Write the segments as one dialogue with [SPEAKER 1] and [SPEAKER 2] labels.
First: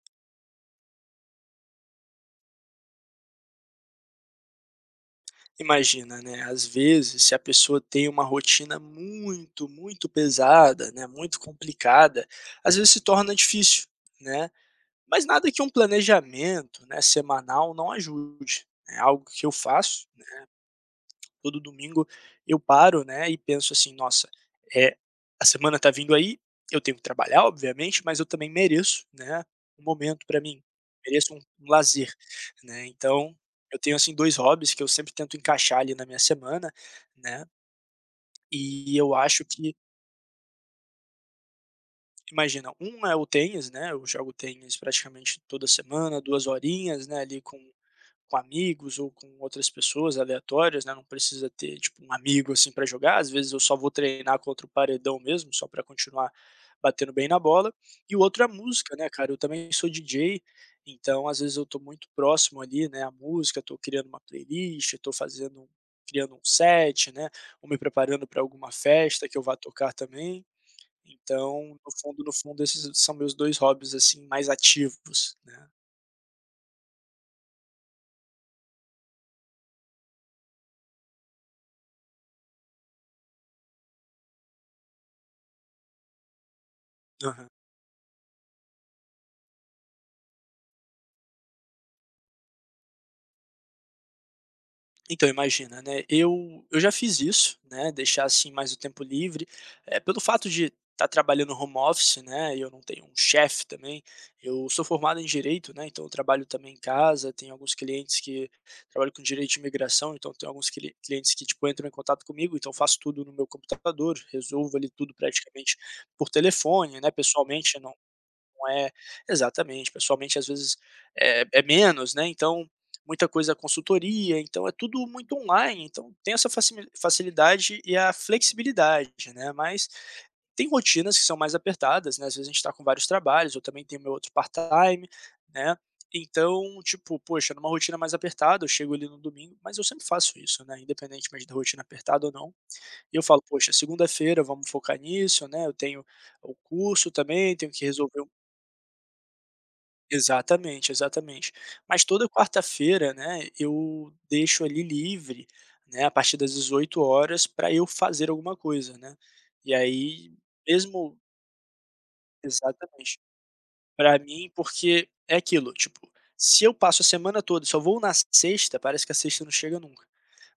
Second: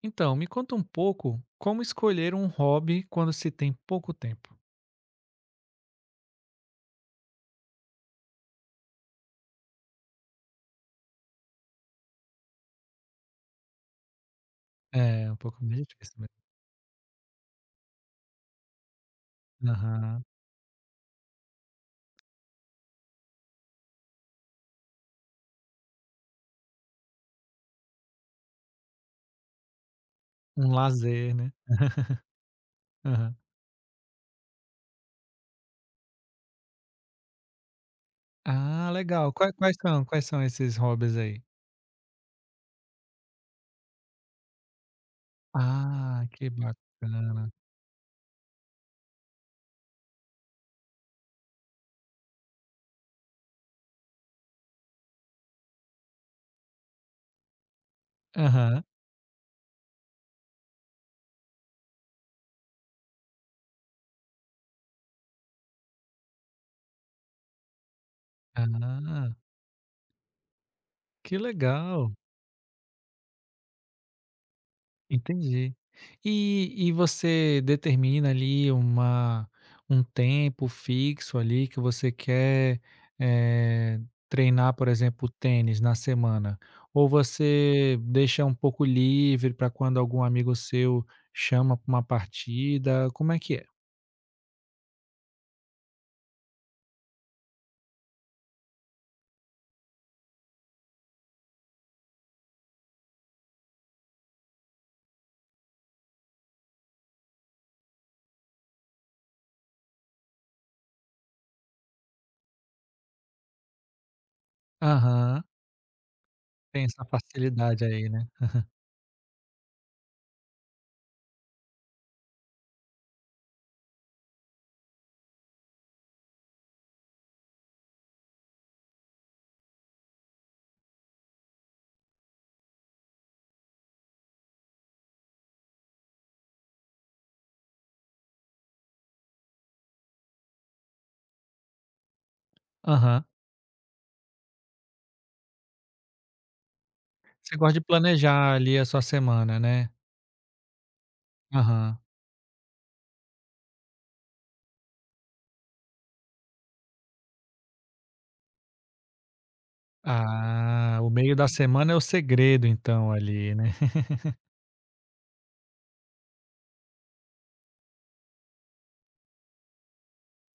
[SPEAKER 1] Então, me conta um pouco como escolher um hobby quando se tem pouco tempo.
[SPEAKER 2] Imagina, né, às vezes, se a pessoa tem uma rotina muito, muito pesada, né, muito complicada, às vezes se torna difícil, né. Mas
[SPEAKER 1] É, um
[SPEAKER 2] nada que
[SPEAKER 1] pouco
[SPEAKER 2] um
[SPEAKER 1] mais difícil mesmo.
[SPEAKER 2] planejamento, né, semanal não ajude, é algo que eu faço
[SPEAKER 1] Aham.
[SPEAKER 2] todo domingo. Eu paro, né, e penso assim: "Nossa, é a semana tá vindo aí, eu tenho que trabalhar, obviamente, mas eu também mereço, né, um momento para mim,
[SPEAKER 1] Um lazer,
[SPEAKER 2] mereço um
[SPEAKER 1] né.
[SPEAKER 2] um lazer", né.
[SPEAKER 1] Aham.
[SPEAKER 2] Então, eu tenho, assim, 2 hobbies que eu sempre tento encaixar ali na minha semana, né,
[SPEAKER 1] Ah,
[SPEAKER 2] e eu
[SPEAKER 1] legal.
[SPEAKER 2] acho
[SPEAKER 1] Qua
[SPEAKER 2] que
[SPEAKER 1] quais são quais são esses hobbies aí?
[SPEAKER 2] imagina, um é o tênis, né, eu jogo tênis praticamente toda semana,
[SPEAKER 1] Ah,
[SPEAKER 2] 2
[SPEAKER 1] que
[SPEAKER 2] horinhas, né, ali
[SPEAKER 1] bacana.
[SPEAKER 2] com amigos ou com outras pessoas aleatórias, né, não precisa ter, tipo, um amigo, assim, para jogar, às vezes eu só vou treinar contra o paredão mesmo, só para continuar batendo bem na bola. E o outro é a
[SPEAKER 1] Aham.
[SPEAKER 2] música, né, cara, eu também sou DJ, então às vezes eu tô muito próximo ali, né, à música, tô criando uma playlist, tô fazendo um criando um set, né, ou me preparando para alguma festa
[SPEAKER 1] Ah,
[SPEAKER 2] que eu vá tocar também.
[SPEAKER 1] que
[SPEAKER 2] Então, no
[SPEAKER 1] legal.
[SPEAKER 2] fundo, no fundo, esses são meus 2 hobbies, assim, mais ativos, né.
[SPEAKER 1] Entendi. E você determina ali uma um tempo fixo ali que você quer, eh, treinar, por exemplo, tênis na semana? Ou
[SPEAKER 2] Aham.
[SPEAKER 1] você deixa um pouco livre para quando algum amigo seu chama para uma partida, como é que é?
[SPEAKER 2] Então, imagina, né, eu já fiz isso, né, deixar, assim, mais o tempo livre, pelo fato de estar tá trabalhando home office, né, e eu não tenho um chefe também, eu sou formado em direito, né, então eu trabalho também em casa, tenho alguns clientes que trabalho com direito de imigração, então tenho alguns clientes que, tipo, entram em contato comigo, então eu faço tudo no meu computador, resolvo ali tudo
[SPEAKER 1] Aham,
[SPEAKER 2] praticamente por
[SPEAKER 1] tem
[SPEAKER 2] telefone,
[SPEAKER 1] essa
[SPEAKER 2] né, pessoalmente,
[SPEAKER 1] facilidade
[SPEAKER 2] não
[SPEAKER 1] aí, né.
[SPEAKER 2] não é exatamente, pessoalmente às vezes é menos, né, então muita coisa é consultoria, então é tudo muito online, então tem essa facimi facilidade e a flexibilidade, né, mas tem rotinas que são mais apertadas, né, às vezes a gente está com vários trabalhos, eu também tenho meu outro part-time, né, então, tipo, poxa, numa rotina mais apertada, eu chego ali no domingo, mas eu sempre faço isso, né, independentemente da rotina apertada ou não, e eu
[SPEAKER 1] Aham.
[SPEAKER 2] falo: "Poxa, segunda-feira vamos focar nisso, né, eu tenho o curso também,
[SPEAKER 1] Você
[SPEAKER 2] tenho
[SPEAKER 1] gosta de
[SPEAKER 2] que resolver".
[SPEAKER 1] planejar ali a sua semana, né?
[SPEAKER 2] Exatamente, exatamente.
[SPEAKER 1] Aham.
[SPEAKER 2] Mas toda quarta-feira, né, eu deixo ali livre, né, a partir das 18 horas para eu fazer alguma coisa, né. E aí
[SPEAKER 1] Ah, o
[SPEAKER 2] mesmo.
[SPEAKER 1] meio da semana é o segredo então
[SPEAKER 2] Exatamente.
[SPEAKER 1] ali, né?
[SPEAKER 2] Para mim, porque é aquilo, tipo, se eu passo a semana toda e só vou na sexta, parece que a sexta não chega nunca.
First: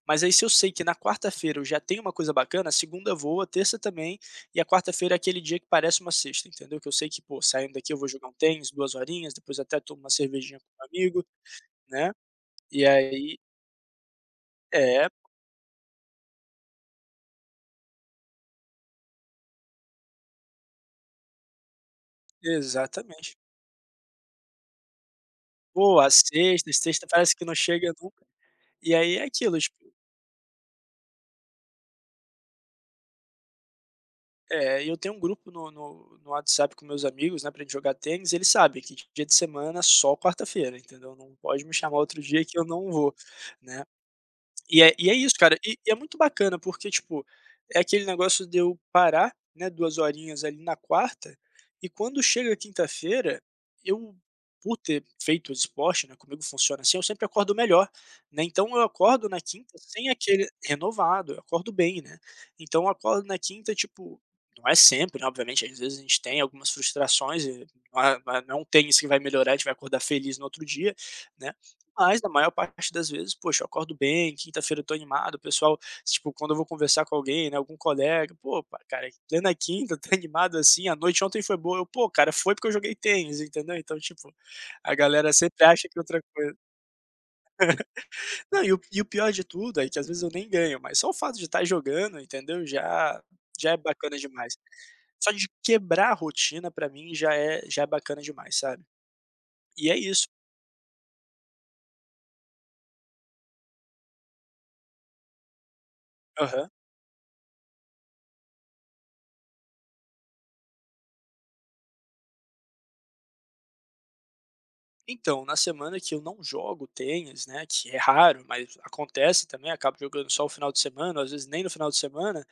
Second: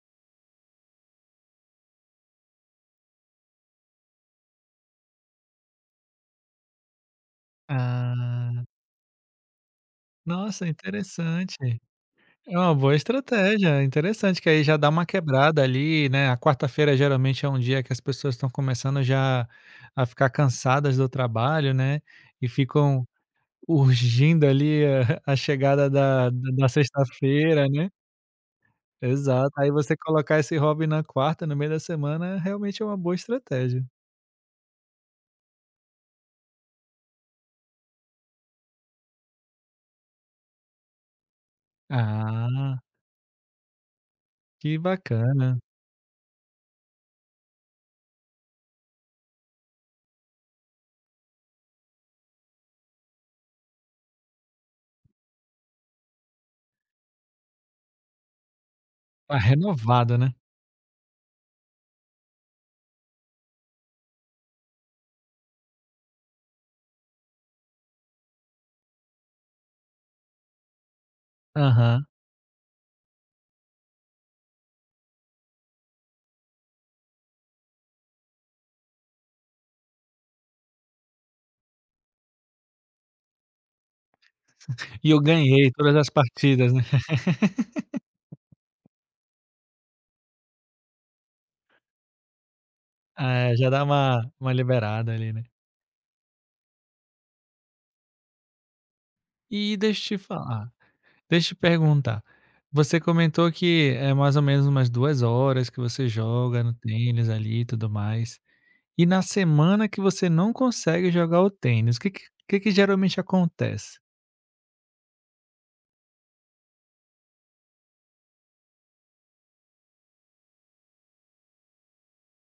[SPEAKER 2] Mas aí se eu sei que na quarta-feira eu já tenho uma coisa bacana, a segunda voa, a terça também, e a quarta-feira é aquele dia que parece uma sexta, entendeu. Que eu sei que, pô, saindo daqui eu vou jogar um
[SPEAKER 1] Ah,
[SPEAKER 2] tênis, 2 horinhas, depois até tomo uma cervejinha com
[SPEAKER 1] nossa,
[SPEAKER 2] um amigo,
[SPEAKER 1] interessante.
[SPEAKER 2] né,
[SPEAKER 1] É uma
[SPEAKER 2] e
[SPEAKER 1] boa
[SPEAKER 2] aí
[SPEAKER 1] estratégia, interessante, que aí já dá uma
[SPEAKER 2] é,
[SPEAKER 1] quebrada ali, né. A quarta-feira geralmente é um dia que as pessoas estão começando já a ficar cansadas do trabalho, né, e ficam
[SPEAKER 2] exatamente.
[SPEAKER 1] urgindo ali a chegada
[SPEAKER 2] Pô, às
[SPEAKER 1] da
[SPEAKER 2] sextas, sexta parece que não
[SPEAKER 1] sexta-feira, né.
[SPEAKER 2] chega nunca. E aí é
[SPEAKER 1] Exato,
[SPEAKER 2] aquilo,
[SPEAKER 1] aí
[SPEAKER 2] tipo,
[SPEAKER 1] você colocar esse hobby na quarta, no meio da semana, realmente é uma boa estratégia.
[SPEAKER 2] eu tenho um grupo no WhatsApp com meus amigos, né, pra gente jogar tênis, eles sabem que dia de semana é só quarta-feira, entendeu. Não pode me chamar outro dia que eu
[SPEAKER 1] Ah,
[SPEAKER 2] não vou, né.
[SPEAKER 1] que
[SPEAKER 2] E é isso, cara.
[SPEAKER 1] bacana.
[SPEAKER 2] E é muito bacana, porque, tipo, é aquele negócio de eu parar, né, 2 horinhas ali na quarta, e quando chega a quinta-feira, eu, por ter feito esporte, né, comigo funciona assim, eu sempre acordo melhor, né, então eu acordo
[SPEAKER 1] Tá
[SPEAKER 2] na quinta sem
[SPEAKER 1] renovado, né.
[SPEAKER 2] aquele renovado, eu acordo bem, né. Então eu acordo na quinta, tipo, não é sempre, né, obviamente, às vezes a gente tem algumas frustrações e, não tem isso que vai melhorar, a gente vai acordar feliz no outro dia, né.
[SPEAKER 1] Aham.
[SPEAKER 2] Mas na maior parte das vezes, poxa, eu acordo bem, quinta-feira eu tô animado, o pessoal, tipo, quando eu vou conversar com alguém, né, algum colega, "Pô, pa cara, plena quinta, tá animado assim? A noite ontem foi boa", eu: "Pô, cara, foi porque eu joguei tênis", entendeu? Então, tipo, a
[SPEAKER 1] E eu
[SPEAKER 2] galera sempre
[SPEAKER 1] ganhei
[SPEAKER 2] acha
[SPEAKER 1] todas
[SPEAKER 2] que é
[SPEAKER 1] as
[SPEAKER 2] outra coisa.
[SPEAKER 1] partidas, né.
[SPEAKER 2] Não, e o pior de tudo é que às vezes eu nem ganho, mas só o fato de estar jogando, entendeu, já
[SPEAKER 1] Ah, é, já
[SPEAKER 2] já é
[SPEAKER 1] dá
[SPEAKER 2] bacana
[SPEAKER 1] uma
[SPEAKER 2] demais.
[SPEAKER 1] liberada
[SPEAKER 2] Só
[SPEAKER 1] ali, né.
[SPEAKER 2] de quebrar a rotina pra mim já é bacana demais, sabe?
[SPEAKER 1] E
[SPEAKER 2] E é
[SPEAKER 1] deixa eu te
[SPEAKER 2] isso.
[SPEAKER 1] falar, deixa eu te perguntar, você comentou que é mais ou menos umas 2 horas que você joga
[SPEAKER 2] Aham.
[SPEAKER 1] no tênis ali e tudo mais, e na semana que você não consegue jogar o tênis, o que que geralmente acontece?
[SPEAKER 2] Então, na semana que eu não jogo tênis, né, que é raro, mas acontece também, acabo jogando só o final de semana, às vezes nem no final de semana,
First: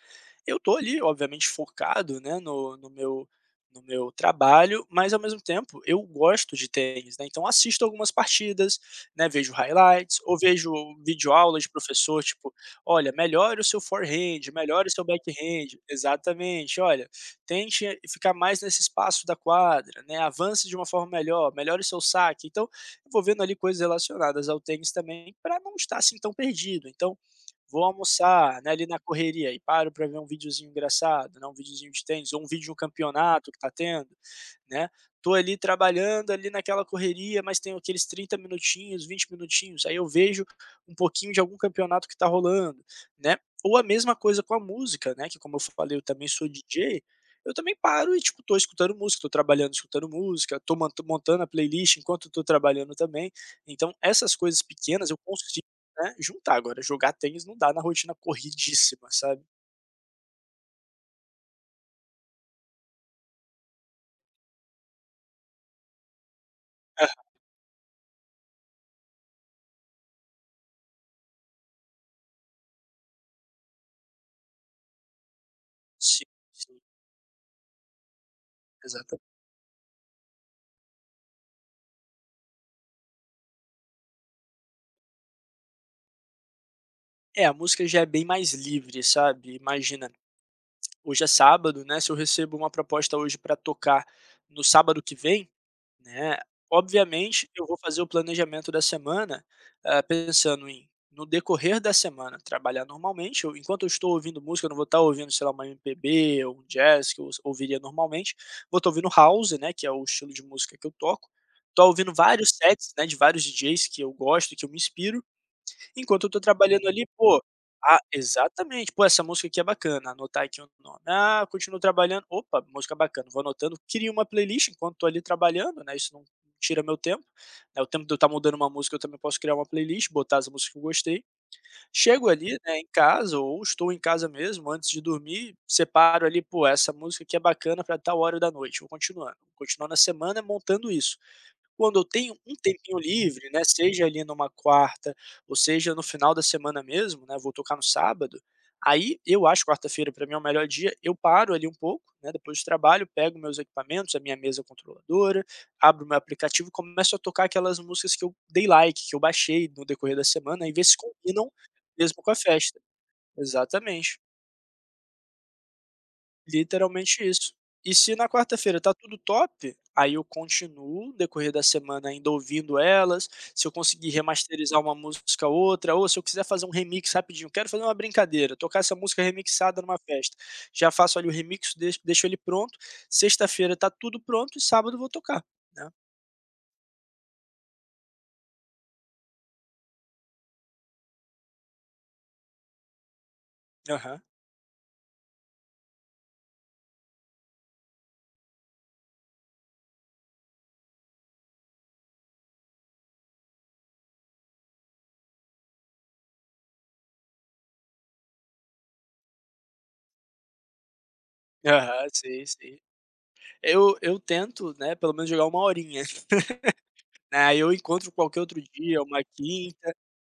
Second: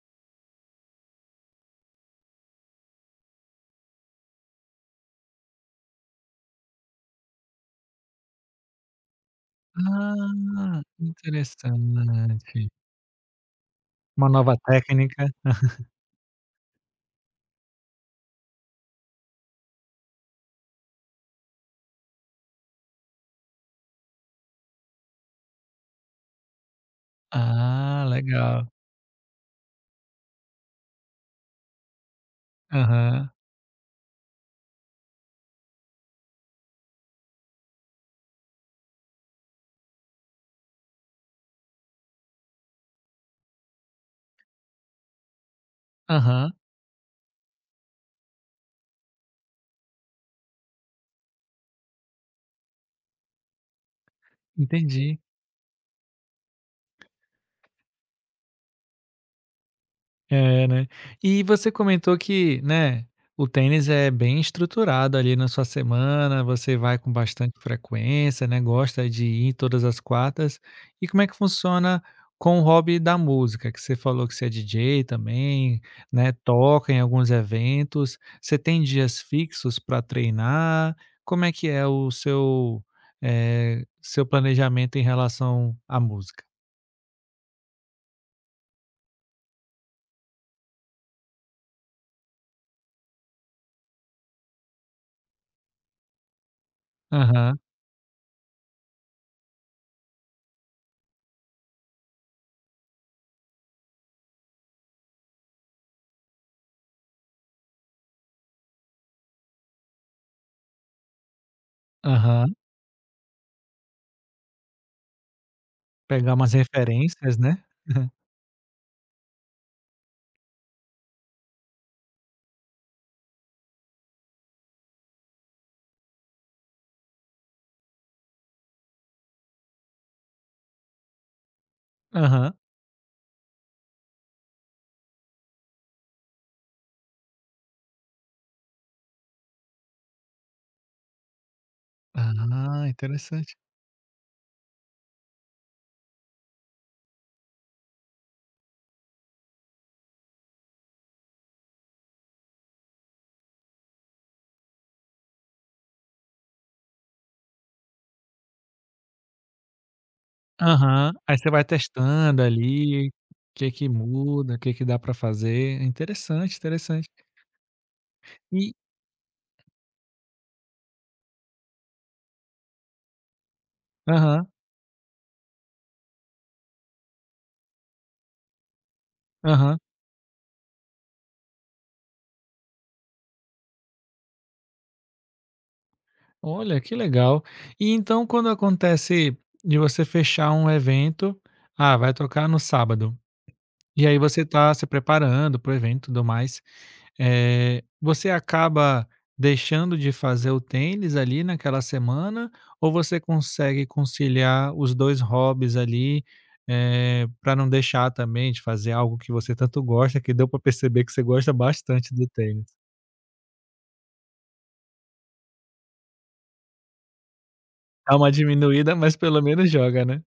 [SPEAKER 2] eu tô ali, obviamente, focado, né, no meu trabalho, mas ao mesmo tempo eu gosto de tênis, né, então assisto algumas partidas, né, vejo highlights ou vejo
[SPEAKER 1] Ah,
[SPEAKER 2] videoaula de professor, tipo:
[SPEAKER 1] interessante.
[SPEAKER 2] "Olha, melhore o seu
[SPEAKER 1] Uma
[SPEAKER 2] forehand,
[SPEAKER 1] nova
[SPEAKER 2] melhore o seu
[SPEAKER 1] técnica.
[SPEAKER 2] backhand". Exatamente. "Olha, tente ficar mais nesse espaço da quadra, né, avance de uma forma melhor, melhore o seu saque". Então, eu vou vendo ali coisas relacionadas ao tênis também para não estar, assim, tão perdido. Então, vou
[SPEAKER 1] Ah,
[SPEAKER 2] almoçar,
[SPEAKER 1] legal.
[SPEAKER 2] né, ali na correria e paro para ver um videozinho engraçado, né, um videozinho de tênis ou um vídeo de um
[SPEAKER 1] Aham,
[SPEAKER 2] campeonato que tá tendo, né? Tô ali trabalhando ali naquela correria, mas tem aqueles 30 minutinhos, 20 minutinhos, aí eu vejo um pouquinho de algum campeonato que tá rolando, né? Ou a mesma coisa com a música, né, que como eu falei, eu também sou
[SPEAKER 1] aham,
[SPEAKER 2] DJ, eu também paro e tipo tô escutando música, tô trabalhando escutando música, tô montando a playlist enquanto tô trabalhando também. Então essas coisas pequenas
[SPEAKER 1] entendi.
[SPEAKER 2] eu consigo, né, juntar. Agora jogar tênis não dá na rotina corridíssima, sabe?
[SPEAKER 1] É, né. E você comentou que, né, o tênis é bem estruturado ali na sua semana, você vai com
[SPEAKER 2] Aham.
[SPEAKER 1] bastante frequência, né, gosta de ir todas as quartas. E como é que funciona com o hobby da música? Que você falou que você é DJ também,
[SPEAKER 2] Sim,
[SPEAKER 1] né,
[SPEAKER 2] sim,
[SPEAKER 1] toca em alguns eventos. Você tem
[SPEAKER 2] exata
[SPEAKER 1] dias fixos para treinar? Como é que é o seu, seu planejamento em relação à música?
[SPEAKER 2] é, a música já é bem mais livre, sabe? Imagina, hoje é sábado, né? Se eu recebo uma proposta hoje para tocar no sábado que vem, né? Obviamente,
[SPEAKER 1] Aham,
[SPEAKER 2] eu vou fazer o planejamento da semana, pensando em no decorrer da semana trabalhar normalmente. Eu, enquanto eu estou ouvindo música, eu não vou estar ouvindo, sei lá, uma MPB ou um jazz que eu ouviria normalmente. Vou estar ouvindo house, né? Que é o estilo de música que eu toco. Estou ouvindo vários
[SPEAKER 1] aham.
[SPEAKER 2] sets, né? De vários DJs que eu gosto, que eu me inspiro. Enquanto eu
[SPEAKER 1] Pegar
[SPEAKER 2] tô
[SPEAKER 1] umas
[SPEAKER 2] trabalhando ali,
[SPEAKER 1] referências,
[SPEAKER 2] pô,
[SPEAKER 1] né?
[SPEAKER 2] exatamente. "Pô, essa música aqui é bacana", anotar aqui o nome. Ah, continuo trabalhando, "Opa, música bacana", vou anotando. Crio uma playlist enquanto tô ali trabalhando, né, isso não tira meu tempo, né, o tempo de eu estar mudando uma música, eu também posso criar uma playlist, botar as músicas que eu gostei. Chego ali,
[SPEAKER 1] Aham.
[SPEAKER 2] né, em casa ou estou em casa mesmo, antes de dormir, separo ali, pô, essa música aqui é bacana pra tal hora da noite, vou continuando. Vou continuando na semana montando isso quando eu tenho um
[SPEAKER 1] Ah,
[SPEAKER 2] tempinho livre,
[SPEAKER 1] interessante.
[SPEAKER 2] né, seja ali numa quarta ou seja no final da semana mesmo, né, vou tocar no sábado, aí eu acho quarta-feira para mim é o melhor dia, eu paro ali um pouco, né, depois do trabalho, pego meus equipamentos, a minha mesa controladora, abro meu aplicativo e começo a tocar aquelas músicas que eu dei like, que eu baixei no decorrer da semana e ver se
[SPEAKER 1] Aham. Aí você
[SPEAKER 2] combinam
[SPEAKER 1] vai
[SPEAKER 2] mesmo com a
[SPEAKER 1] testando
[SPEAKER 2] festa.
[SPEAKER 1] ali, o que
[SPEAKER 2] Exatamente.
[SPEAKER 1] muda, o que que dá para fazer. Interessante, interessante.
[SPEAKER 2] Literalmente isso. E se na
[SPEAKER 1] E
[SPEAKER 2] quarta-feira tá tudo top, aí eu continuo no decorrer da semana ainda ouvindo elas, se eu conseguir
[SPEAKER 1] aham,
[SPEAKER 2] remasterizar uma música ou outra, ou se eu quiser fazer um remix rapidinho, quero fazer uma brincadeira, tocar essa música
[SPEAKER 1] aham.
[SPEAKER 2] remixada numa festa, já faço ali o remix, deixo ele pronto, sexta-feira tá tudo pronto e sábado eu vou tocar, né.
[SPEAKER 1] Olha, que legal. E então quando acontece de você fechar um evento, ah, vai tocar no sábado, e aí
[SPEAKER 2] Aham.
[SPEAKER 1] você tá se preparando para o evento e tudo mais. Você acaba deixando de fazer o tênis ali naquela semana ou você consegue conciliar os 2 hobbies ali, para não deixar também de fazer algo que você tanto gosta, que deu para perceber que você gosta
[SPEAKER 2] Aham,
[SPEAKER 1] bastante do
[SPEAKER 2] sim,
[SPEAKER 1] tênis?
[SPEAKER 2] sim. Eu tento, né, pelo menos jogar uma horinha, né, aí eu encontro
[SPEAKER 1] Dá uma
[SPEAKER 2] qualquer outro
[SPEAKER 1] diminuída,
[SPEAKER 2] dia,
[SPEAKER 1] mas
[SPEAKER 2] uma
[SPEAKER 1] pelo menos
[SPEAKER 2] quinta.
[SPEAKER 1] joga, né?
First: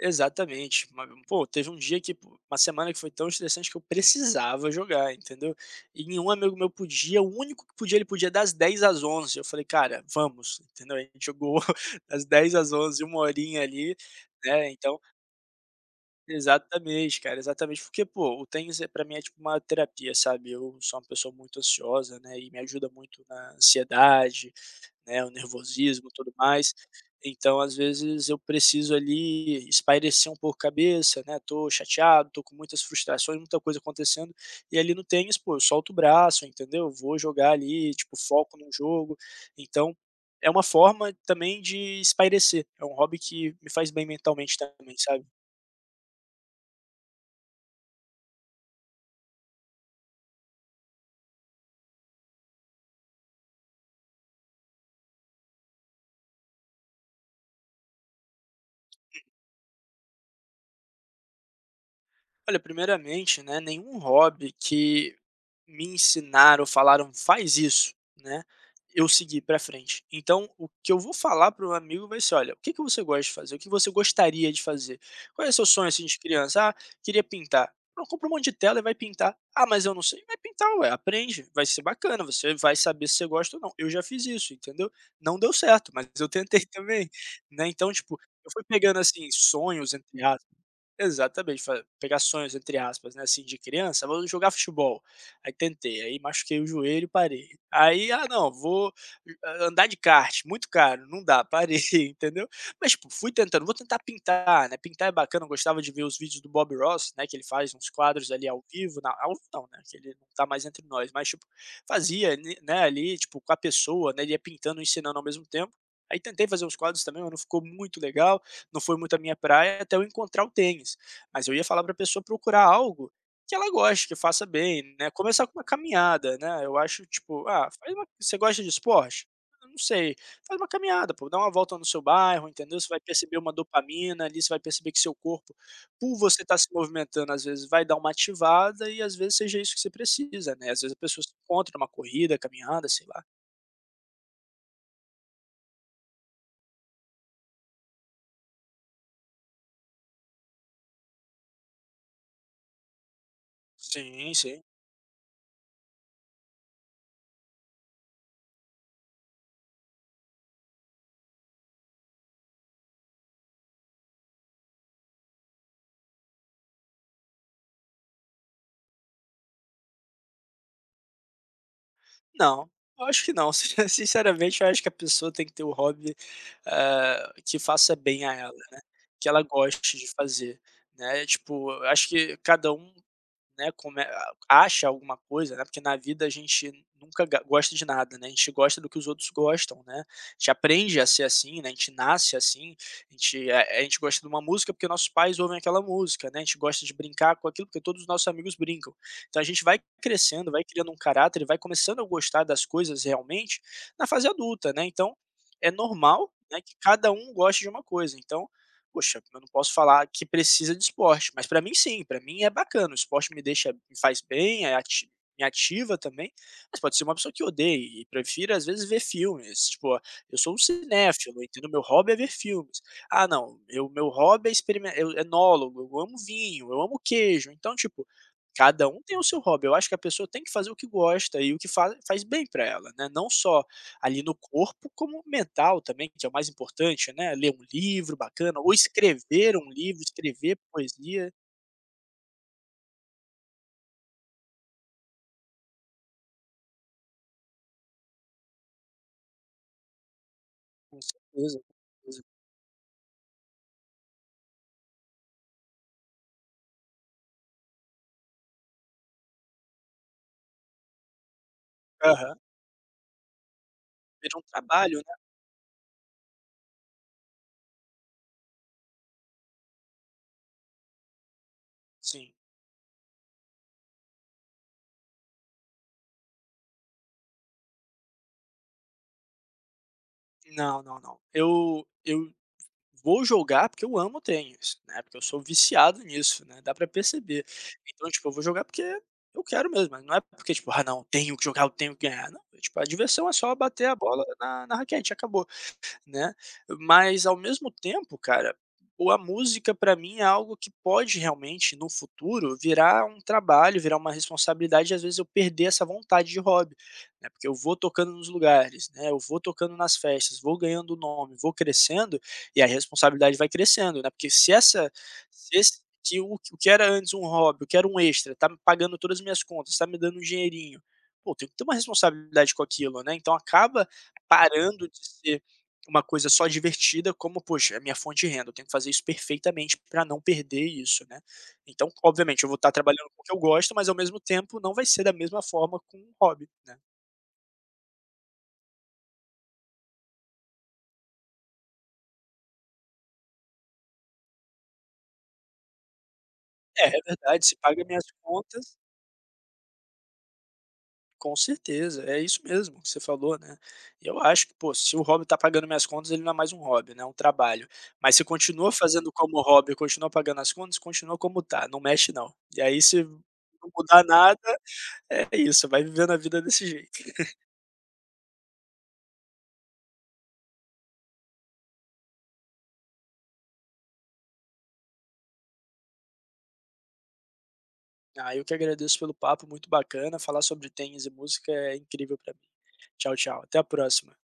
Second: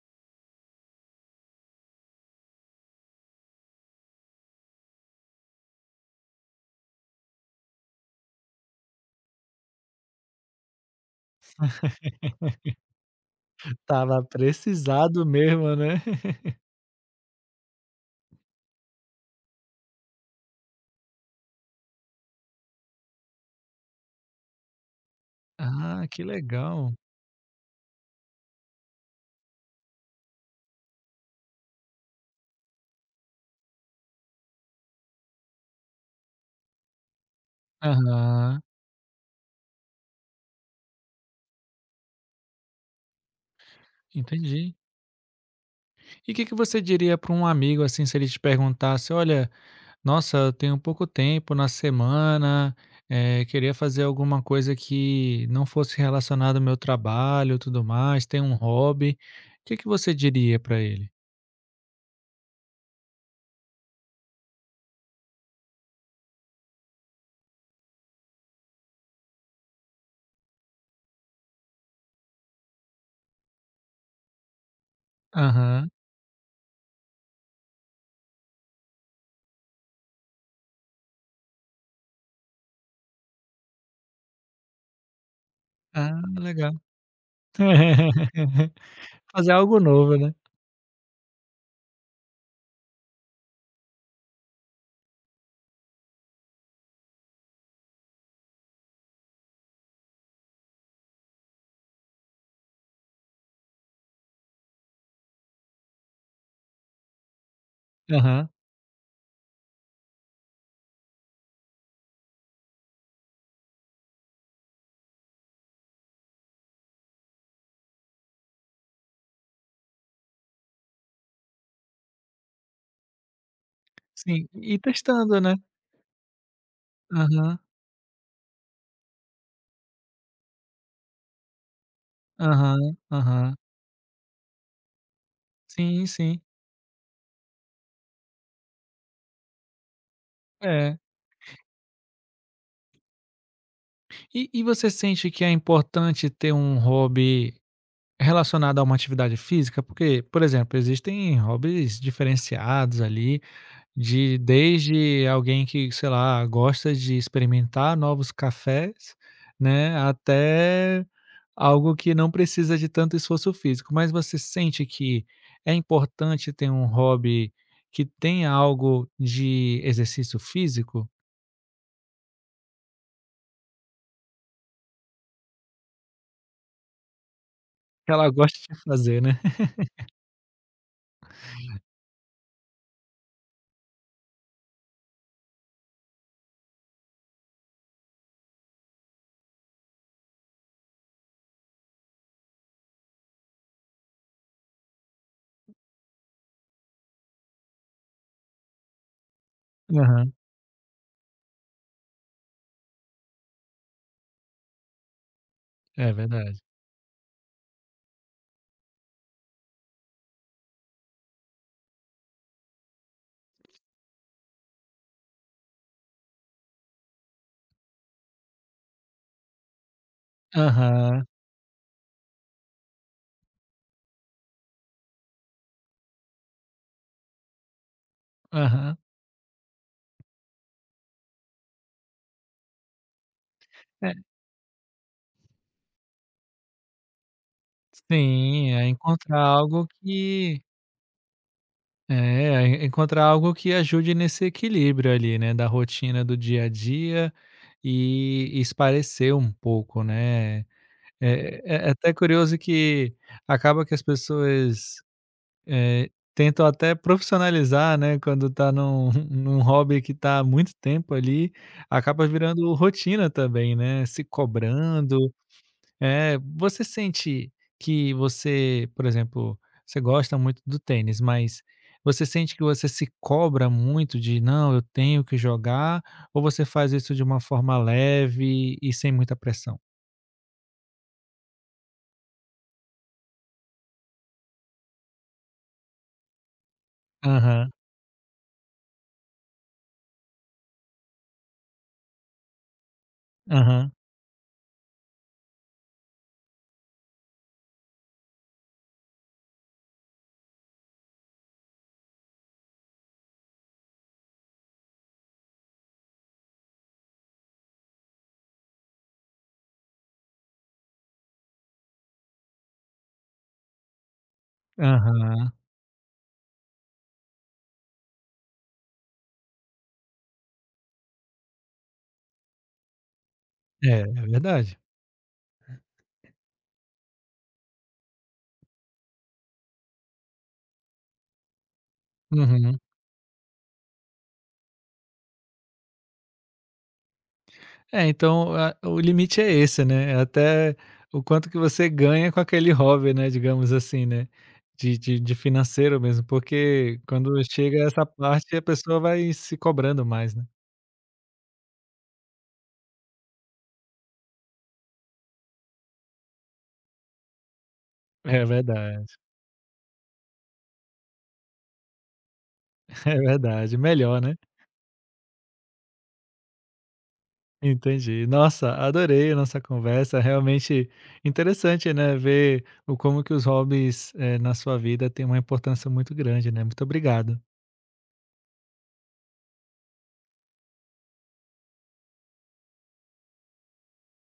[SPEAKER 2] Exatamente. Ma Pô, teve um dia que pô, uma semana que foi tão estressante que eu precisava jogar, entendeu. E nenhum amigo meu podia, o único que podia, ele podia das 10 às 11. Eu falei: "Cara, vamos", entendeu. A gente jogou das 10 às 11h 1 horinha ali,
[SPEAKER 1] Tava
[SPEAKER 2] né, então
[SPEAKER 1] precisado mesmo, né?
[SPEAKER 2] exatamente, cara, exatamente. Porque, pô, o tênis é pra mim é tipo uma terapia, sabe. Eu sou uma pessoa muito ansiosa, né, e me ajuda muito na ansiedade, né, o
[SPEAKER 1] Ah,
[SPEAKER 2] nervosismo,
[SPEAKER 1] que
[SPEAKER 2] tudo mais.
[SPEAKER 1] legal.
[SPEAKER 2] Então, às vezes eu preciso ali espairecer um pouco a cabeça, né? Tô chateado, tô com muitas frustrações, muita coisa acontecendo. E ali no tênis, pô, eu solto o braço, entendeu? Vou jogar ali, tipo, foco
[SPEAKER 1] Aham,
[SPEAKER 2] no jogo. Então, é uma forma também de espairecer. É um hobby que me faz bem mentalmente
[SPEAKER 1] entendi.
[SPEAKER 2] também, sabe?
[SPEAKER 1] E o que que você diria para um amigo, assim, se ele te perguntasse: "Olha, nossa, eu tenho pouco tempo na semana, queria fazer alguma coisa que não fosse relacionada ao meu trabalho e tudo mais, tem um hobby". O que que você diria pra ele?
[SPEAKER 2] Olha, primeiramente, né, nenhum hobby que me ensinaram, falaram: "Faz isso", né, eu segui pra frente. Então, o que eu vou falar para o amigo vai ser: "Olha, o que que você gosta de fazer? O que você gostaria de fazer? Qual é o seu sonho,
[SPEAKER 1] Aham.
[SPEAKER 2] assim, de criança? Ah, queria pintar". Não compra um monte de tela e vai pintar. "Ah, mas eu não sei". Vai pintar, ué, aprende, vai ser bacana, você vai saber se você gosta ou não. Eu já fiz isso, entendeu? Não deu certo, mas
[SPEAKER 1] Ah,
[SPEAKER 2] eu tentei
[SPEAKER 1] legal.
[SPEAKER 2] também, né, então, tipo, eu fui pegando, assim,
[SPEAKER 1] Fazer algo
[SPEAKER 2] sonhos
[SPEAKER 1] novo,
[SPEAKER 2] entre
[SPEAKER 1] né.
[SPEAKER 2] aspas. Exatamente, fa pegar entre aspas, né, assim, de criança: "Vou jogar futebol". Aí tentei, aí machuquei o joelho, parei. Aí: "Ah não, vou a andar de kart", muito caro, não dá, parei, entendeu. Mas, tipo, fui tentando, vou tentar pintar, né, pintar é bacana, eu gostava de ver os vídeos do Bob Ross, né, que ele faz uns quadros ali
[SPEAKER 1] Aham.
[SPEAKER 2] ao vivo, na ao vivo não, né, que ele não tá mais entre nós, mas, tipo, fazia ali, né, ali, tipo, com a pessoa, né, ele ia pintando e ensinando ao mesmo tempo. Aí tentei fazer uns quadros também, mas não ficou muito legal, não foi muito a minha praia até eu encontrar o tênis. Mas eu ia falar para a pessoa procurar algo que ela goste, que faça
[SPEAKER 1] Sim, e
[SPEAKER 2] bem, né?
[SPEAKER 1] testando,
[SPEAKER 2] Começar
[SPEAKER 1] né.
[SPEAKER 2] com uma caminhada, né? Eu acho tipo,
[SPEAKER 1] Aham,
[SPEAKER 2] ah, faz uma- você gosta de esporte? Eu não sei, faz uma caminhada, pô, dá uma volta no seu bairro, entendeu?
[SPEAKER 1] aham,
[SPEAKER 2] Você vai perceber uma
[SPEAKER 1] aham.
[SPEAKER 2] dopamina ali, você vai perceber que seu corpo,
[SPEAKER 1] Sim,
[SPEAKER 2] por
[SPEAKER 1] sim.
[SPEAKER 2] você estar se movimentando, às vezes vai dar uma ativada e às vezes seja isso que você precisa, né? Às vezes
[SPEAKER 1] É.
[SPEAKER 2] a pessoa se encontra numa corrida, caminhada, sei lá.
[SPEAKER 1] E você sente que é importante ter um hobby relacionada a uma atividade física, porque, por exemplo, existem hobbies diferenciados ali,
[SPEAKER 2] Sim,
[SPEAKER 1] de
[SPEAKER 2] sim.
[SPEAKER 1] desde alguém que, sei lá, gosta de experimentar novos cafés, né, até algo que não precisa de tanto esforço físico. Mas você sente que é importante ter um hobby que tenha algo de exercício físico?
[SPEAKER 2] Não, eu acho que não. Sinceramente, eu acho que a pessoa tem que ter um hobby, que faça
[SPEAKER 1] Que
[SPEAKER 2] bem
[SPEAKER 1] ela
[SPEAKER 2] a ela,
[SPEAKER 1] goste de
[SPEAKER 2] né,
[SPEAKER 1] fazer,
[SPEAKER 2] que
[SPEAKER 1] né?
[SPEAKER 2] ela goste de fazer, né, tipo, eu acho que cada um, né, come a acha alguma coisa, né, porque na vida a gente nunca ga gosta de nada, né, a gente gosta do que os outros gostam, né, a gente aprende a ser assim, né, a gente nasce assim, a gente a gente gosta de uma música porque nossos pais ouvem aquela música, né, a gente gosta de brincar com aquilo porque todos os nossos amigos brincam. Então a gente vai
[SPEAKER 1] Aham,
[SPEAKER 2] crescendo, vai criando um caráter e vai começando a gostar das coisas realmente na fase adulta, né, então é
[SPEAKER 1] é
[SPEAKER 2] normal,
[SPEAKER 1] verdade.
[SPEAKER 2] né, que cada um goste de uma coisa, então poxa, eu não posso falar que precisa de esporte, mas para mim sim, para mim é bacana. O esporte me deixa, me faz bem, é ati me ativa também, mas pode ser uma pessoa que odeie e prefira às vezes ver filmes, tipo, ó, eu sou um
[SPEAKER 1] Aham,
[SPEAKER 2] cinéfilo, entendo. Meu hobby é ver filmes. Ah não, eu, meu hobby é experimentar, eu é enólogo, eu amo vinho, eu amo queijo, então tipo, cada
[SPEAKER 1] aham.
[SPEAKER 2] um tem o seu hobby. Eu acho que a pessoa tem que fazer o que gosta e o que faz bem para ela, né, não só
[SPEAKER 1] É,
[SPEAKER 2] ali no corpo, como mental também, que é o mais importante, né, ler um livro bacana
[SPEAKER 1] sim,
[SPEAKER 2] ou
[SPEAKER 1] é encontrar
[SPEAKER 2] escrever um
[SPEAKER 1] algo
[SPEAKER 2] livro, escrever
[SPEAKER 1] que
[SPEAKER 2] poesia,
[SPEAKER 1] é, é encontrar algo que ajude nesse equilíbrio ali, né, da rotina do dia a dia e esparecer um pouco, né.
[SPEAKER 2] com certeza,
[SPEAKER 1] É
[SPEAKER 2] com
[SPEAKER 1] até
[SPEAKER 2] certeza.
[SPEAKER 1] curioso que acaba que as pessoas, tentam até profissionalizar, né, quando tá num num hobby que tá há muito tempo ali, acaba
[SPEAKER 2] Aham.
[SPEAKER 1] virando rotina também, né, se
[SPEAKER 2] Vira um trabalho, né.
[SPEAKER 1] cobrando é, você sente que você, por exemplo, você gosta muito do tênis, mas você
[SPEAKER 2] Sim.
[SPEAKER 1] sente que você se cobra muito de não, eu tenho que jogar, ou você faz isso de uma forma leve e sem muita pressão?
[SPEAKER 2] Não, não, não. Eu vou jogar, porque eu amo tênis, né, porque eu sou viciado nisso, né, dá pra perceber.
[SPEAKER 1] Aham,
[SPEAKER 2] Então, tipo, eu vou jogar porque eu quero mesmo, mas não é porque, tipo: "Ah, não, tenho que jogar, eu tenho que ganhar". Não, tipo, a diversão é só bater
[SPEAKER 1] aham,
[SPEAKER 2] a bola na raquete, acabou, né. Mas ao mesmo tempo, cara, o a música pra mim é algo que pode realmente, no futuro, virar um trabalho, virar uma responsabilidade e às vezes eu perder essa vontade de hobby, né, porque eu vou tocando nos lugares, né, eu vou tocando nas festas, vou ganhando nome, vou crescendo, e a responsabilidade vai crescendo, né, porque
[SPEAKER 1] aham.
[SPEAKER 2] se esse, que o que era antes um hobby, o que era um extra, tá me pagando todas as minhas contas, tá me dando um dinheirinho, pô, tenho que ter uma responsabilidade com aquilo, né, então acaba
[SPEAKER 1] É, é verdade.
[SPEAKER 2] parando de ser uma coisa só divertida, como, poxa, é minha fonte de renda, eu tenho que fazer isso perfeitamente para não perder isso, né. Então, obviamente, eu vou estar
[SPEAKER 1] Uhum.
[SPEAKER 2] trabalhando com o que eu gosto, mas ao mesmo tempo não vai ser da mesma forma com um hobby, né.
[SPEAKER 1] É, então a o limite é esse, né, é até o quanto que você ganha com aquele hobby, né, digamos assim, né, de financeiro mesmo,
[SPEAKER 2] É,
[SPEAKER 1] porque
[SPEAKER 2] é
[SPEAKER 1] quando
[SPEAKER 2] verdade, se paga
[SPEAKER 1] chega essa
[SPEAKER 2] minhas
[SPEAKER 1] parte a
[SPEAKER 2] contas,
[SPEAKER 1] pessoa vai se cobrando mais, né.
[SPEAKER 2] com certeza, é isso mesmo que você falou, né. E eu acho que, pô, se o hobby está pagando minhas contas, ele não é mais um hobby, né, é um trabalho. Mas se
[SPEAKER 1] É
[SPEAKER 2] continua
[SPEAKER 1] verdade,
[SPEAKER 2] fazendo como hobby, continua pagando as contas, continua como está, não mexe não. E aí se
[SPEAKER 1] é
[SPEAKER 2] não
[SPEAKER 1] verdade,
[SPEAKER 2] mudar
[SPEAKER 1] melhor, né.
[SPEAKER 2] nada, é isso, vai vivendo a vida desse jeito.
[SPEAKER 1] Entendi. Nossa, adorei a nossa conversa, realmente interessante, né, ver o como que os hobbies, na sua vida têm uma importância muito grande, né. Muito obrigado.
[SPEAKER 2] Ah, eu que agradeço pelo papo, muito bacana. Falar sobre tênis e música é incrível para mim. Tchau, tchau. Até a próxima.